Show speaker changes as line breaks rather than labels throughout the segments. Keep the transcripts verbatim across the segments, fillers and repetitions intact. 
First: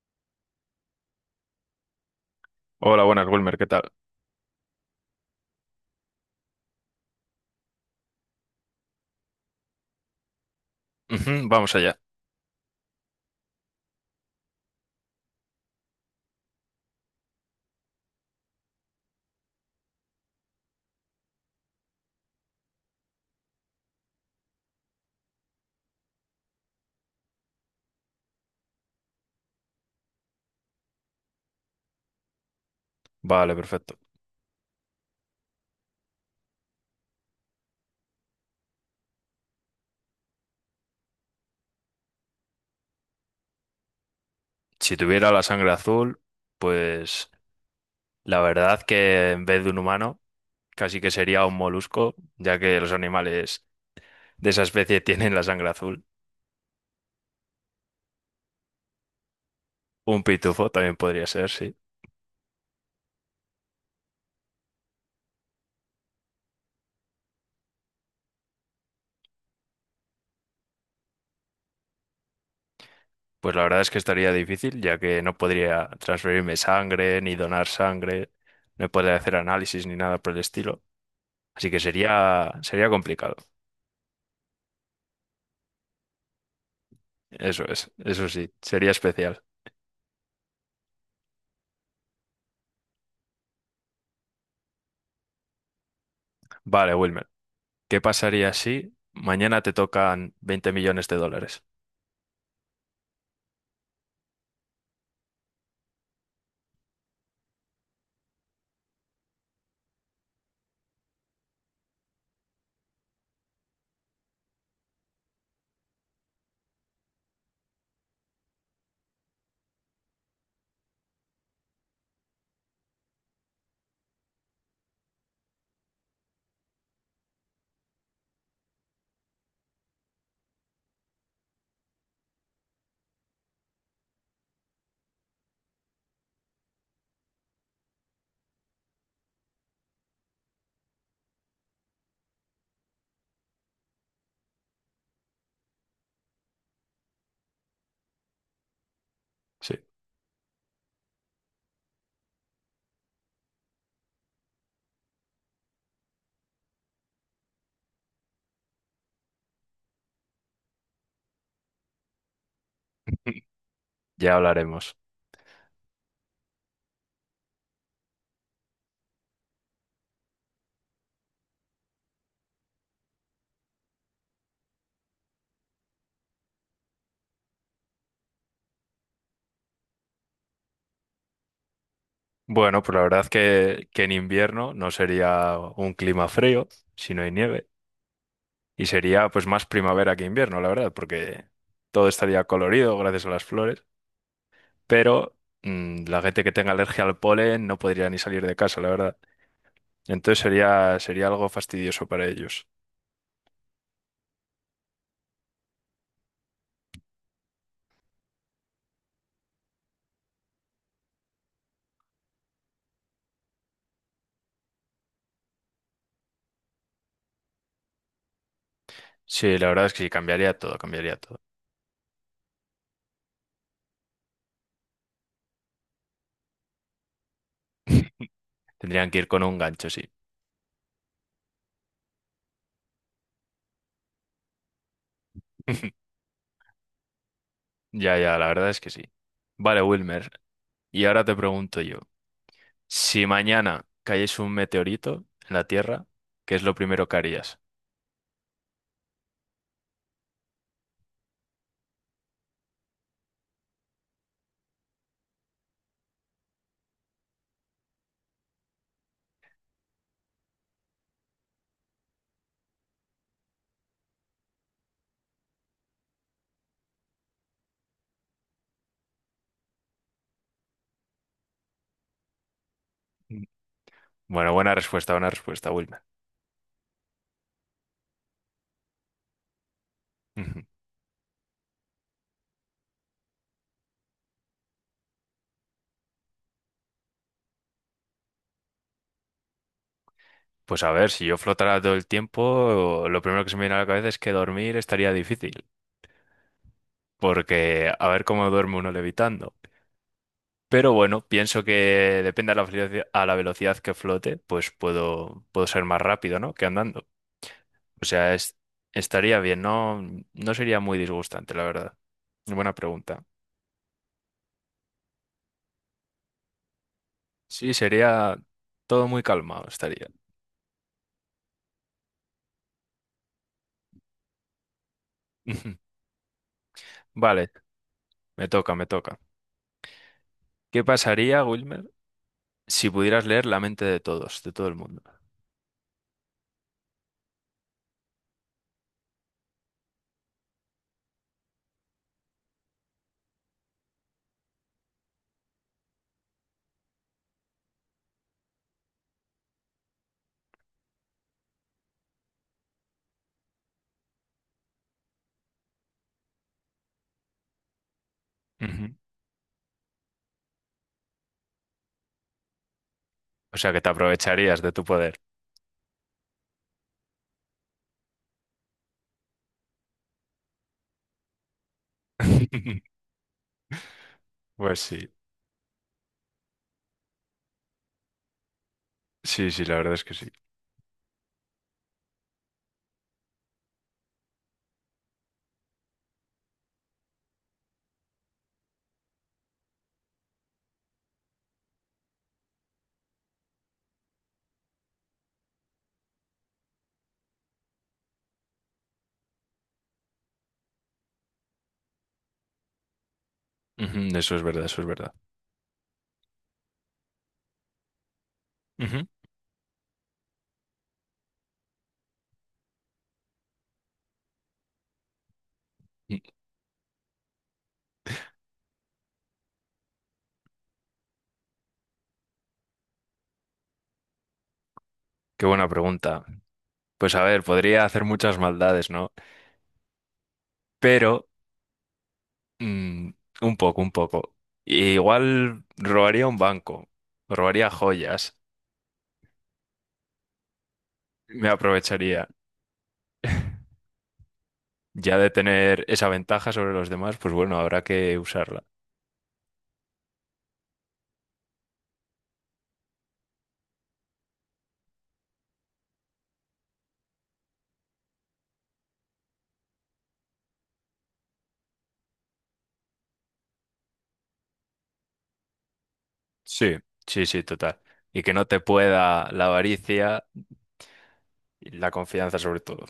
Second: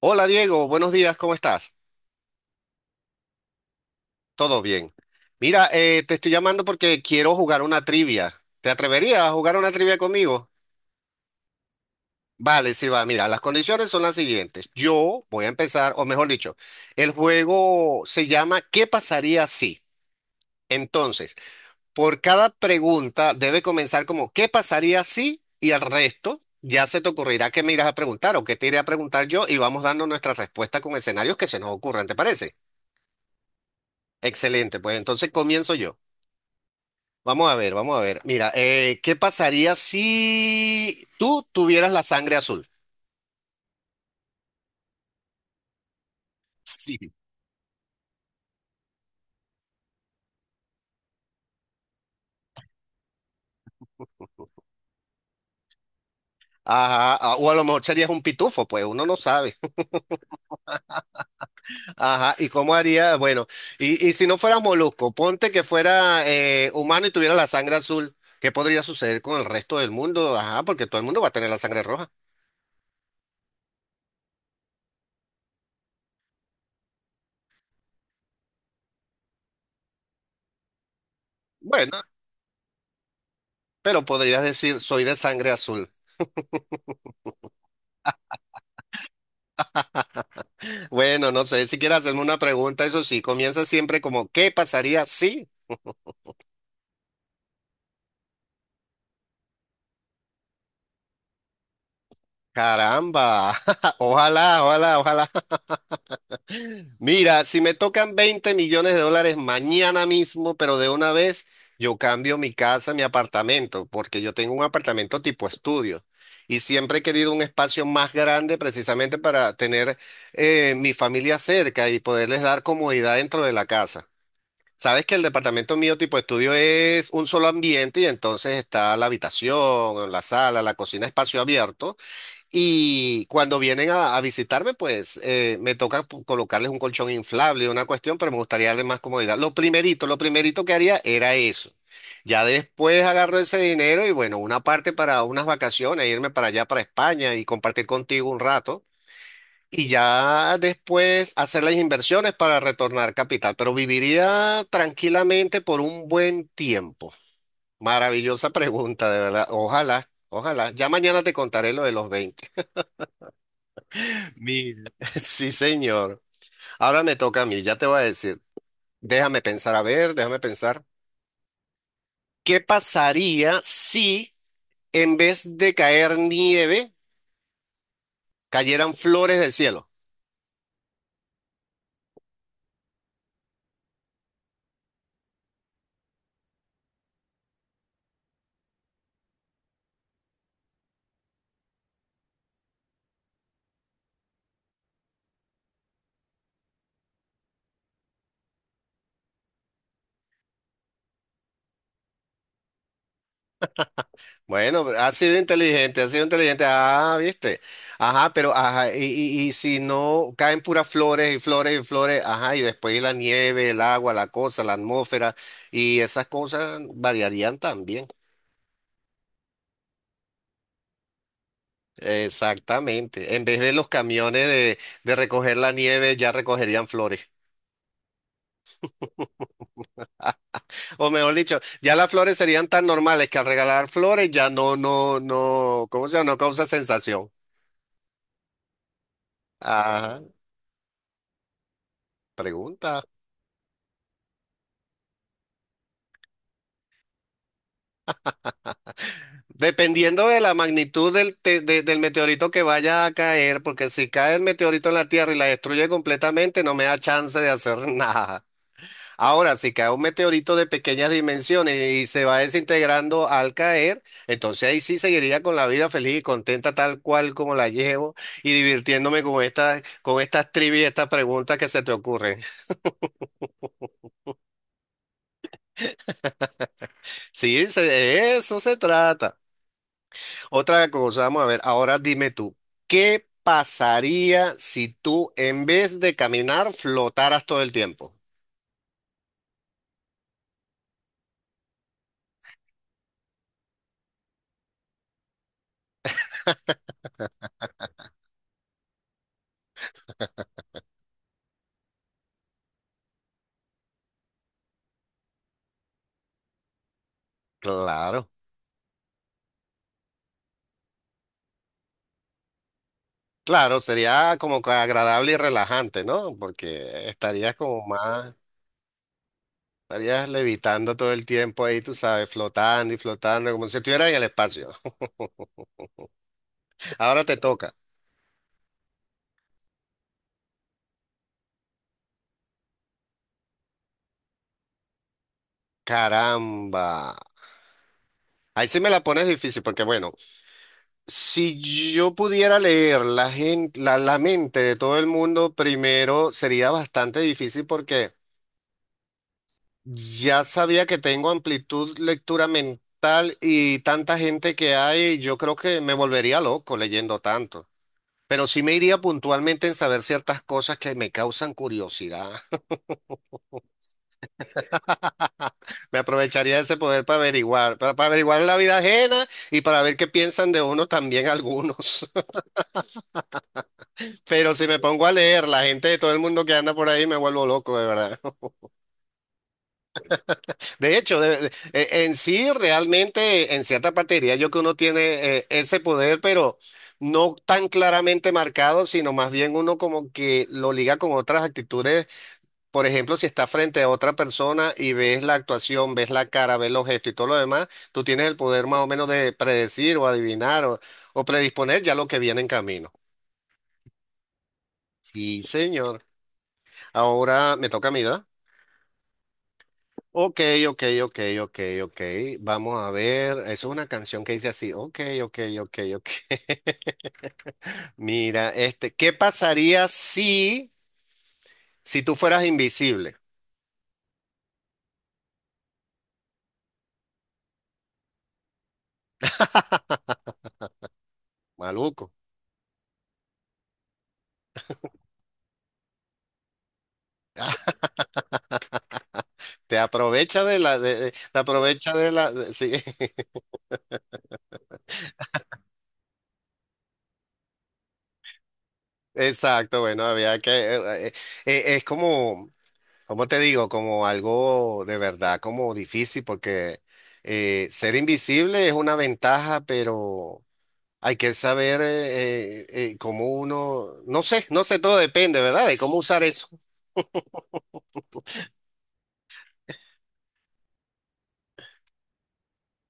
Hola Diego, buenos días, ¿cómo estás?
Hola, buenas, Wilmer, ¿qué tal?
¿Todo bien? Mira, eh, te estoy llamando porque quiero jugar una trivia. ¿Te atreverías a jugar una trivia conmigo?
Ujú, vamos allá.
Vale, sí va. Mira, las condiciones son las siguientes. Yo voy a empezar, o mejor dicho, el juego se llama ¿Qué pasaría si? Entonces, por cada pregunta debe comenzar como ¿qué pasaría si? Y al resto ya se te ocurrirá qué me irás a preguntar o qué te iré a preguntar yo y vamos dando nuestra respuesta con escenarios que se nos ocurran, ¿te parece?
Vale, perfecto.
Excelente, pues entonces comienzo yo. Vamos a ver, vamos a ver. Mira, eh, ¿qué pasaría si tú tuvieras la sangre azul?
Si tuviera la sangre azul,
Sí.
pues la verdad que en vez de un humano, casi que sería un molusco, ya que los animales de esa especie tienen la sangre azul.
Ajá, a- o a lo mejor serías un pitufo, pues uno no sabe.
Un pitufo también podría ser, sí.
Ajá, ¿y cómo haría? Bueno, y, y si no fueras molusco, ponte que fuera eh, humano y tuviera la sangre azul, ¿qué podría suceder con el resto del mundo? Ajá, porque todo el mundo va a tener la sangre roja.
Pues la verdad es que estaría difícil, ya que no podría transferirme sangre, ni donar sangre, no podría hacer análisis ni nada por el estilo. Así que
Bueno,
sería, sería complicado.
pero podrías decir, soy de sangre azul.
Eso es, eso sí, sería especial.
Bueno, no sé, si quieres hacerme una pregunta, eso sí, comienza siempre como, ¿qué pasaría si?
Vale, Wilmer. ¿Qué pasaría si mañana te tocan veinte millones de dólares?
Caramba, ojalá, ojalá, ojalá. Mira, si me tocan veinte millones de dólares mañana mismo, pero de una vez, yo cambio mi casa, mi apartamento, porque yo tengo un apartamento tipo estudio y siempre he querido un espacio más grande precisamente para tener eh, mi familia cerca y poderles dar comodidad dentro de la casa. Sabes que el departamento mío tipo estudio es un solo ambiente y entonces está la habitación, la sala, la cocina, espacio abierto. Y cuando vienen a, a visitarme, pues eh, me toca pu- colocarles un colchón inflable, una cuestión, pero me gustaría darles más comodidad. Lo primerito, lo primerito que haría era eso. Ya después agarro ese dinero y bueno, una parte para unas vacaciones, irme para allá, para España y compartir contigo un rato.
Sí,
Y ya después hacer las inversiones para retornar capital. Pero viviría tranquilamente por un buen tiempo. Maravillosa pregunta, de verdad. Ojalá, ojalá. Ya mañana te contaré lo de los veinte.
ya
Mira.
hablaremos.
Sí, señor. Ahora me toca a mí, ya te voy a decir. Déjame pensar, a ver, déjame pensar. ¿Qué pasaría si en vez de caer nieve, cayeran flores del cielo?
Bueno, pues la verdad que, que en invierno no sería un clima frío, si no hay nieve. Y sería pues más primavera que invierno, la verdad, porque todo estaría colorido gracias a las flores. Pero mm, la gente que tenga alergia al polen no podría ni salir de casa, la verdad. Entonces sería, sería algo fastidioso para ellos.
Bueno, ha sido inteligente, ha sido inteligente. Ah, viste. Ajá, pero ajá, y, y- y si no caen puras flores y flores y flores, ajá, y después la nieve, el agua, la cosa, la atmósfera y esas cosas variarían también.
Sí, la verdad es que sí, cambiaría todo, cambiaría todo.
Exactamente. En vez de los camiones de, de recoger la nieve, ya recogerían flores.
Tendrían que ir con un gancho, sí.
O mejor dicho, ya las flores serían tan normales que al regalar flores ya no, no, no, ¿cómo se llama? No causa sensación.
Ya, ya, la verdad es que sí. Vale,
Ajá,
Wilmer, y ahora te pregunto yo,
pregunta.
si mañana cayese un meteorito en la Tierra, ¿qué es lo primero que harías?
Dependiendo de la magnitud del, te- de- del meteorito que vaya a caer, porque si cae el meteorito en la Tierra y la destruye completamente, no me da chance de hacer nada. Ahora, si cae un meteorito de pequeñas dimensiones y se va desintegrando al caer, entonces ahí sí seguiría con la vida feliz y contenta tal cual como la llevo y divirtiéndome con estas, con estas trivias y estas preguntas que se te ocurren.
Mm. Bueno, buena respuesta, buena respuesta, Wilmer.
Sí, se- de eso se trata.
Ujú.
Otra cosa, vamos a ver, ahora dime tú, ¿qué pasaría si tú en vez de caminar flotaras todo el tiempo?
Pues a ver, si yo flotara todo el tiempo, lo primero que se me viene a la cabeza es que dormir estaría difícil, porque a ver cómo duerme uno levitando. Pero bueno, pienso que depende a la velocidad, a la velocidad que flote, pues puedo, puedo ser más rápido, ¿no? Que andando. O
Claro.
sea, es- estaría bien, no, no sería muy disgustante, la verdad. Buena pregunta.
Claro, sería como que agradable y relajante, ¿no? Porque estarías
Sí,
como más...
sería todo muy calmado, estaría.
Estarías levitando todo el tiempo ahí, tú sabes, flotando y flotando, como si estuvieras en el espacio. Ahora te
Vale,
toca.
me toca, me toca. ¿Qué pasaría, Wilmer, si pudieras leer la mente de todos, de todo el mundo?
Caramba. Ahí sí me la pones difícil, porque bueno, si yo pudiera leer la gente, la, la mente de todo el mundo, primero sería bastante difícil porque ya sabía que tengo amplitud lectura mental y tanta gente que hay, yo creo que me volvería loco leyendo tanto. Pero sí me
Ujú.
iría puntualmente en saber ciertas cosas que me causan curiosidad.
O sea, que te aprovecharías de tu poder.
Me aprovecharía de ese poder para averiguar, para, para averiguar la vida ajena y para ver qué piensan de uno también algunos. Pero si me
Pues
pongo a
sí,
leer la gente de todo el mundo que anda por ahí, me vuelvo loco, de verdad.
sí, sí, la verdad es que sí.
De hecho, de- de- eh, en sí, realmente, en cierta parte diría yo que uno tiene eh, ese poder, pero no tan claramente marcado, sino más bien uno como que lo liga con otras actitudes. Por ejemplo, si estás frente a otra persona y ves la actuación, ves la cara, ves los gestos y todo lo demás, tú tienes el poder más o menos de predecir o adivinar o, o predisponer ya lo que viene en camino.
Ujú, Eso es verdad, eso es verdad.
Sí, señor. Ahora me toca a mí, ¿verdad?
Ujú.
Ok, ok, ok, ok, ok. Vamos a ver. Eso es una canción que dice así. Ok, ok, ok, ok. Mira, este, ¿qué pasaría si, si tú fueras invisible?
Qué buena pregunta. Pues a ver, podría hacer muchas maldades, ¿no? Pero
Maluco.
Mm, un poco, un poco. E Igual robaría un banco, robaría joyas,
te aprovecha de la, de- de- te
me
aprovecha de
aprovecharía.
la, de- sí.
Ya de tener esa ventaja sobre los demás, pues bueno, habrá que usarla.
Exacto, bueno, había que, eh, eh, eh, es como, como te digo, como algo de verdad, como difícil, porque eh, ser invisible es una ventaja, pero hay que saber eh, eh, eh, cómo uno, no sé, no sé, todo depende, ¿verdad? De cómo usar eso.
Sí, sí, sí, total. Y que no te pueda la avaricia y la confianza sobre todo.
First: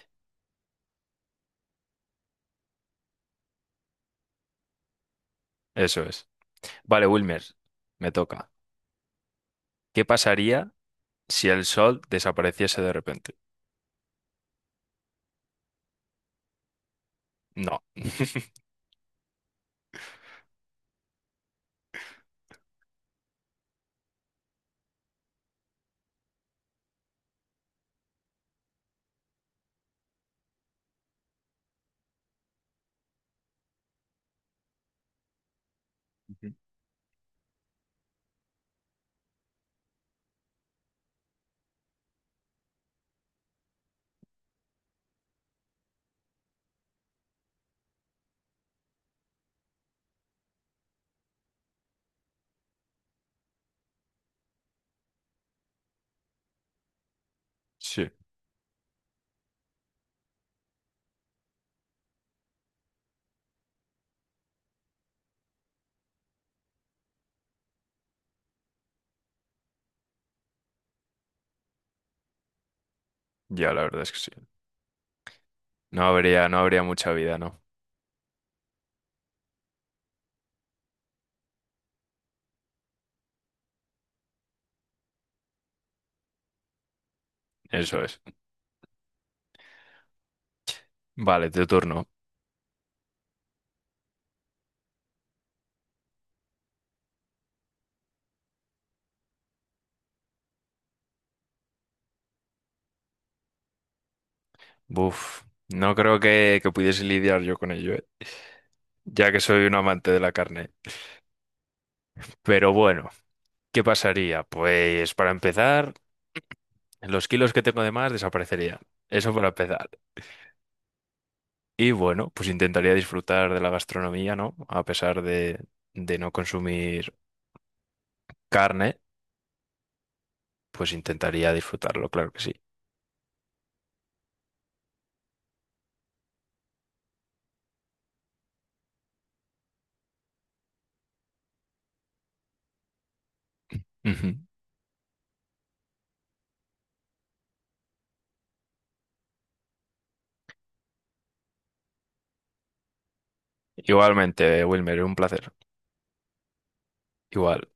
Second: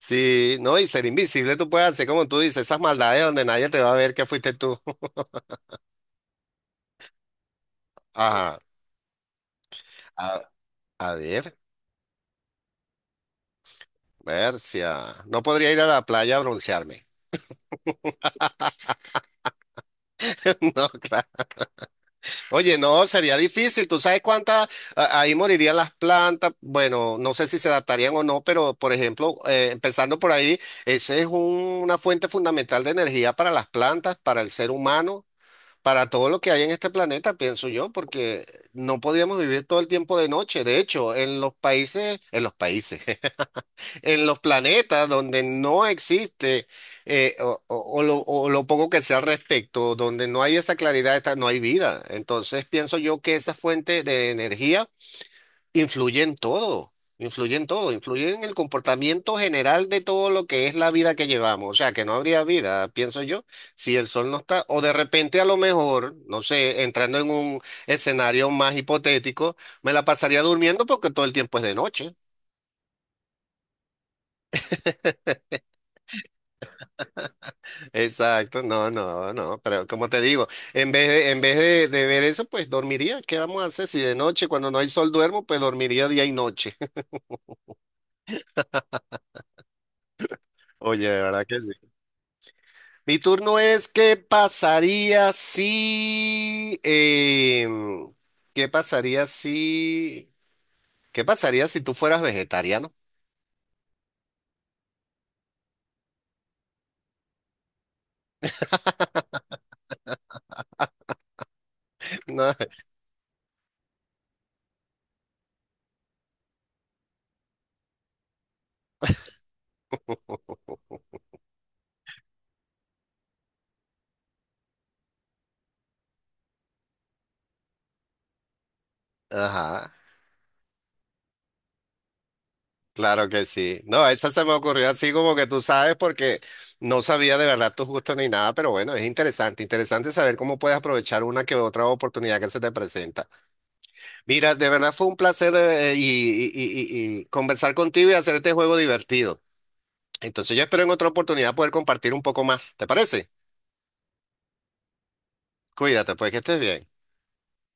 Sí, no, y ser invisible tú puedes hacer, como tú dices, esas maldades donde nadie te va a ver que fuiste tú.
Eso es. Vale, Wilmer, me toca.
Ajá,
¿Qué
a,
pasaría
a
si
ver,
el sol desapareciese de repente?
Bercia, no podría ir a la playa a broncearme.
No.
No, claro. Oye, no, sería difícil. ¿Tú sabes cuántas? a- Ahí morirían las plantas. Bueno, no sé si se adaptarían o no, pero por ejemplo, eh, empezando por ahí, esa es un- una fuente fundamental de energía para las plantas, para el ser humano, para todo lo que
Ujú.
hay en este planeta, pienso yo, porque no podíamos vivir todo el tiempo de noche. De hecho, en los países, en los países, en los planetas donde no existe eh, o, o- o lo, o lo poco que sea al respecto, donde no hay esa claridad, esta- no hay vida. Entonces pienso yo que esa fuente de energía influye en todo, influye en todo,
Sí,
influye en el comportamiento general de todo lo que es la vida que llevamos. O sea, que no habría vida, pienso yo, si el sol no está, o de repente a lo mejor, no sé, entrando en un escenario más hipotético, me la pasaría durmiendo porque todo el tiempo es de noche.
ya la verdad es que sí. No habría, no habría mucha vida, ¿no?
Exacto, no, no, no, pero como te digo, en vez de, en vez de, de ver eso, pues dormiría. ¿Qué vamos a hacer? Si de noche, cuando no hay sol, duermo, pues dormiría día y noche.
Eso es.
Oye, de verdad
Vale,
que
tu
sí.
turno.
Mi turno es, ¿qué pasaría si, em, qué pasaría si, qué pasaría si tú fueras vegetariano?
Buf, no creo que, que pudiese lidiar yo con ello, ¿eh? Ya que soy un amante de la carne. Pero bueno, ¿qué pasaría? Pues para empezar, los kilos que tengo de más desaparecerían. Eso para empezar. Y bueno, pues intentaría disfrutar de la gastronomía, ¿no? A pesar de, de no consumir carne,
No, ajá.
pues intentaría disfrutarlo, claro que sí.
Claro que sí. No, esa se me ocurrió así como que tú sabes porque no sabía de verdad tus gustos ni nada, pero bueno, es interesante, interesante saber cómo puedes aprovechar una que otra oportunidad que se te presenta.
Ujú.
Mira, de verdad fue un placer eh, y, y- y- y- y conversar contigo y hacer este juego divertido. Entonces yo espero en otra oportunidad poder compartir un poco más. ¿Te parece?
Igualmente, Wilmer, un placer.
Cuídate, pues que estés bien.
Igual.